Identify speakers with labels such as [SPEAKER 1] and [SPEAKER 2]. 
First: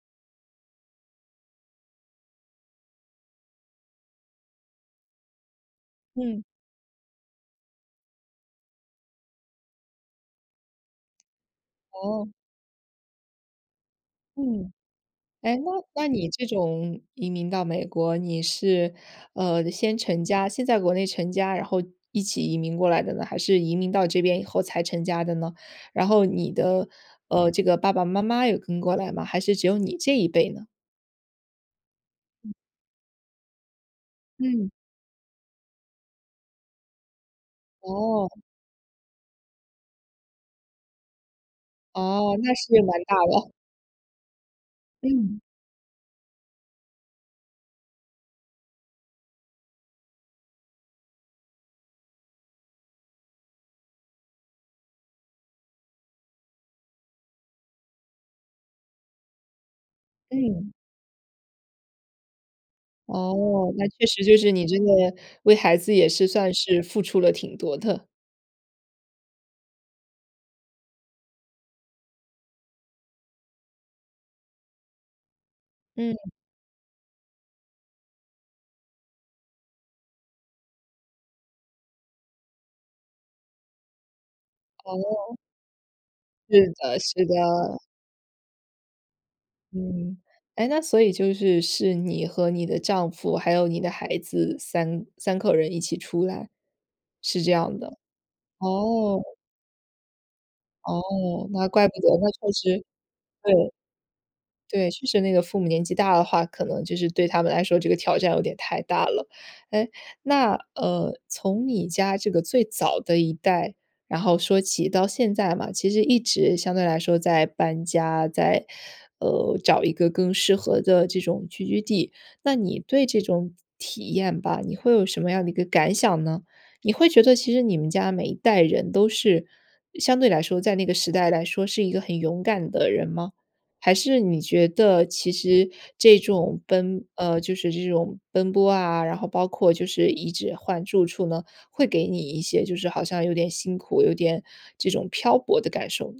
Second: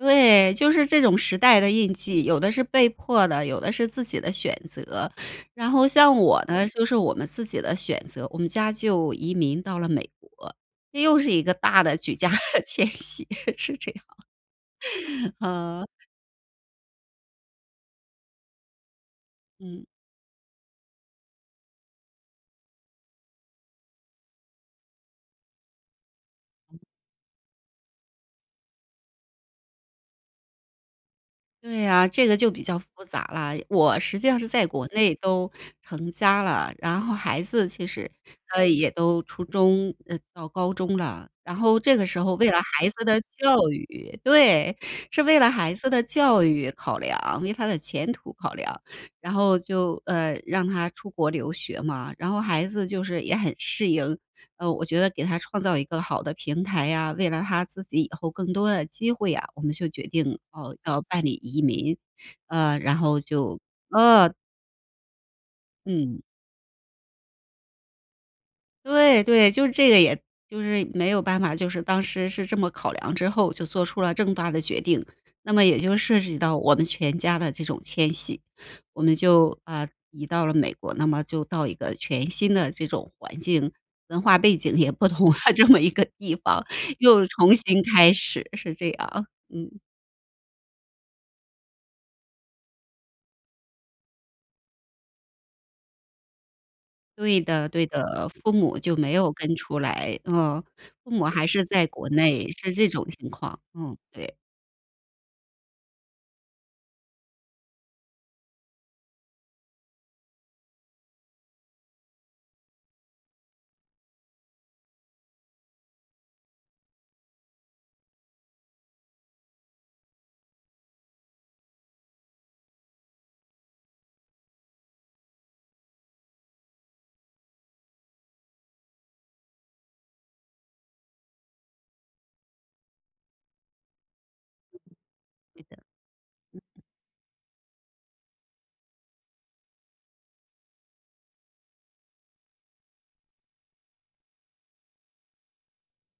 [SPEAKER 1] 对，就是这种时代的印记，有的是被迫的，有的是自己的选择。然后像我
[SPEAKER 2] 嗯。
[SPEAKER 1] 呢，就是我们自己的选择，我们家就移民到了美国。这又是一个大的举
[SPEAKER 2] 哦。
[SPEAKER 1] 家 迁徙，是这样。
[SPEAKER 2] 嗯。诶，那
[SPEAKER 1] 呵。
[SPEAKER 2] 那你这种移民到美国，你是，呃，
[SPEAKER 1] 嗯。
[SPEAKER 2] 先成家先在国内成家，然后一起移民过来的呢？还是移民到这边以后才成家的呢？然后你的，呃，这个爸爸妈妈有跟过来吗？还是只有你这一辈呢？
[SPEAKER 1] 对呀，这个就
[SPEAKER 2] 嗯。
[SPEAKER 1] 比较复杂了。我实际上是在
[SPEAKER 2] 嗯。
[SPEAKER 1] 国内都成家了，然后孩子其实
[SPEAKER 2] 哦。
[SPEAKER 1] 啊也都初中呃，到高中了，然后这个时候
[SPEAKER 2] 哦，
[SPEAKER 1] 为
[SPEAKER 2] 那
[SPEAKER 1] 了
[SPEAKER 2] 是
[SPEAKER 1] 孩
[SPEAKER 2] 蛮
[SPEAKER 1] 子
[SPEAKER 2] 大
[SPEAKER 1] 的
[SPEAKER 2] 了。
[SPEAKER 1] 教育，对！是为
[SPEAKER 2] 嗯。
[SPEAKER 1] 了孩子的教育考量，为他的前途考量，然后就呃，让他出国留学嘛，然后孩子就是也很适应。呃，我觉得给他创造一个好的平台呀，为了他自己以后更多的机会啊，我们就决定
[SPEAKER 2] 嗯。
[SPEAKER 1] 要要办理移民。呃，然后就
[SPEAKER 2] 哦，那确实
[SPEAKER 1] 呃
[SPEAKER 2] 就是你真的为孩子也
[SPEAKER 1] 嗯。
[SPEAKER 2] 是算是付出了挺多的。
[SPEAKER 1] 对对，就是这个也就是没有办法，就是当时是这么考量之后就做出了这么大的决定，那么也就涉
[SPEAKER 2] 嗯。
[SPEAKER 1] 及到我们全家的这种迁徙。我们就，啊，移到了美国，那么就到一个全新的这种环境文化背景也不同了
[SPEAKER 2] 哦。
[SPEAKER 1] 这么一个地方，
[SPEAKER 2] 是的是
[SPEAKER 1] 又
[SPEAKER 2] 的。
[SPEAKER 1] 重新开始，是这样。嗯。
[SPEAKER 2] 嗯。诶，那所以就是是你和你的丈夫，还有你的孩子33口人一起出来？
[SPEAKER 1] 对
[SPEAKER 2] 是这
[SPEAKER 1] 的
[SPEAKER 2] 样
[SPEAKER 1] 对
[SPEAKER 2] 的，
[SPEAKER 1] 的。父母就没
[SPEAKER 2] 哦。
[SPEAKER 1] 有跟出来，呃。父母还
[SPEAKER 2] 哦，
[SPEAKER 1] 是
[SPEAKER 2] 那
[SPEAKER 1] 在
[SPEAKER 2] 怪不
[SPEAKER 1] 国
[SPEAKER 2] 得，那
[SPEAKER 1] 内，
[SPEAKER 2] 确
[SPEAKER 1] 是
[SPEAKER 2] 实
[SPEAKER 1] 这种情况。
[SPEAKER 2] 对。
[SPEAKER 1] 嗯，对。
[SPEAKER 2] 对，确实那个父母年纪大的话，可能就是对他们来说这个挑战有点太大了。诶，那，呃，从你家这个最早的一代，然后说起到现在嘛，其实一直相对来说在搬家，在呃，找一个更适合的这种聚居地。那你对这种体验吧，你会有什么样的一个感想呢？你会觉得其实你们家每一代人都是相对来说在那个时代来说是一个很勇敢的人吗？还是你觉得其
[SPEAKER 1] 对
[SPEAKER 2] 实
[SPEAKER 1] 的。
[SPEAKER 2] 这种
[SPEAKER 1] 嗯。
[SPEAKER 2] 奔呃，就是这种奔波啊，然后包括就是一直换住处呢，会给你一些就是好像有点辛苦，有点这种漂泊的感受呢？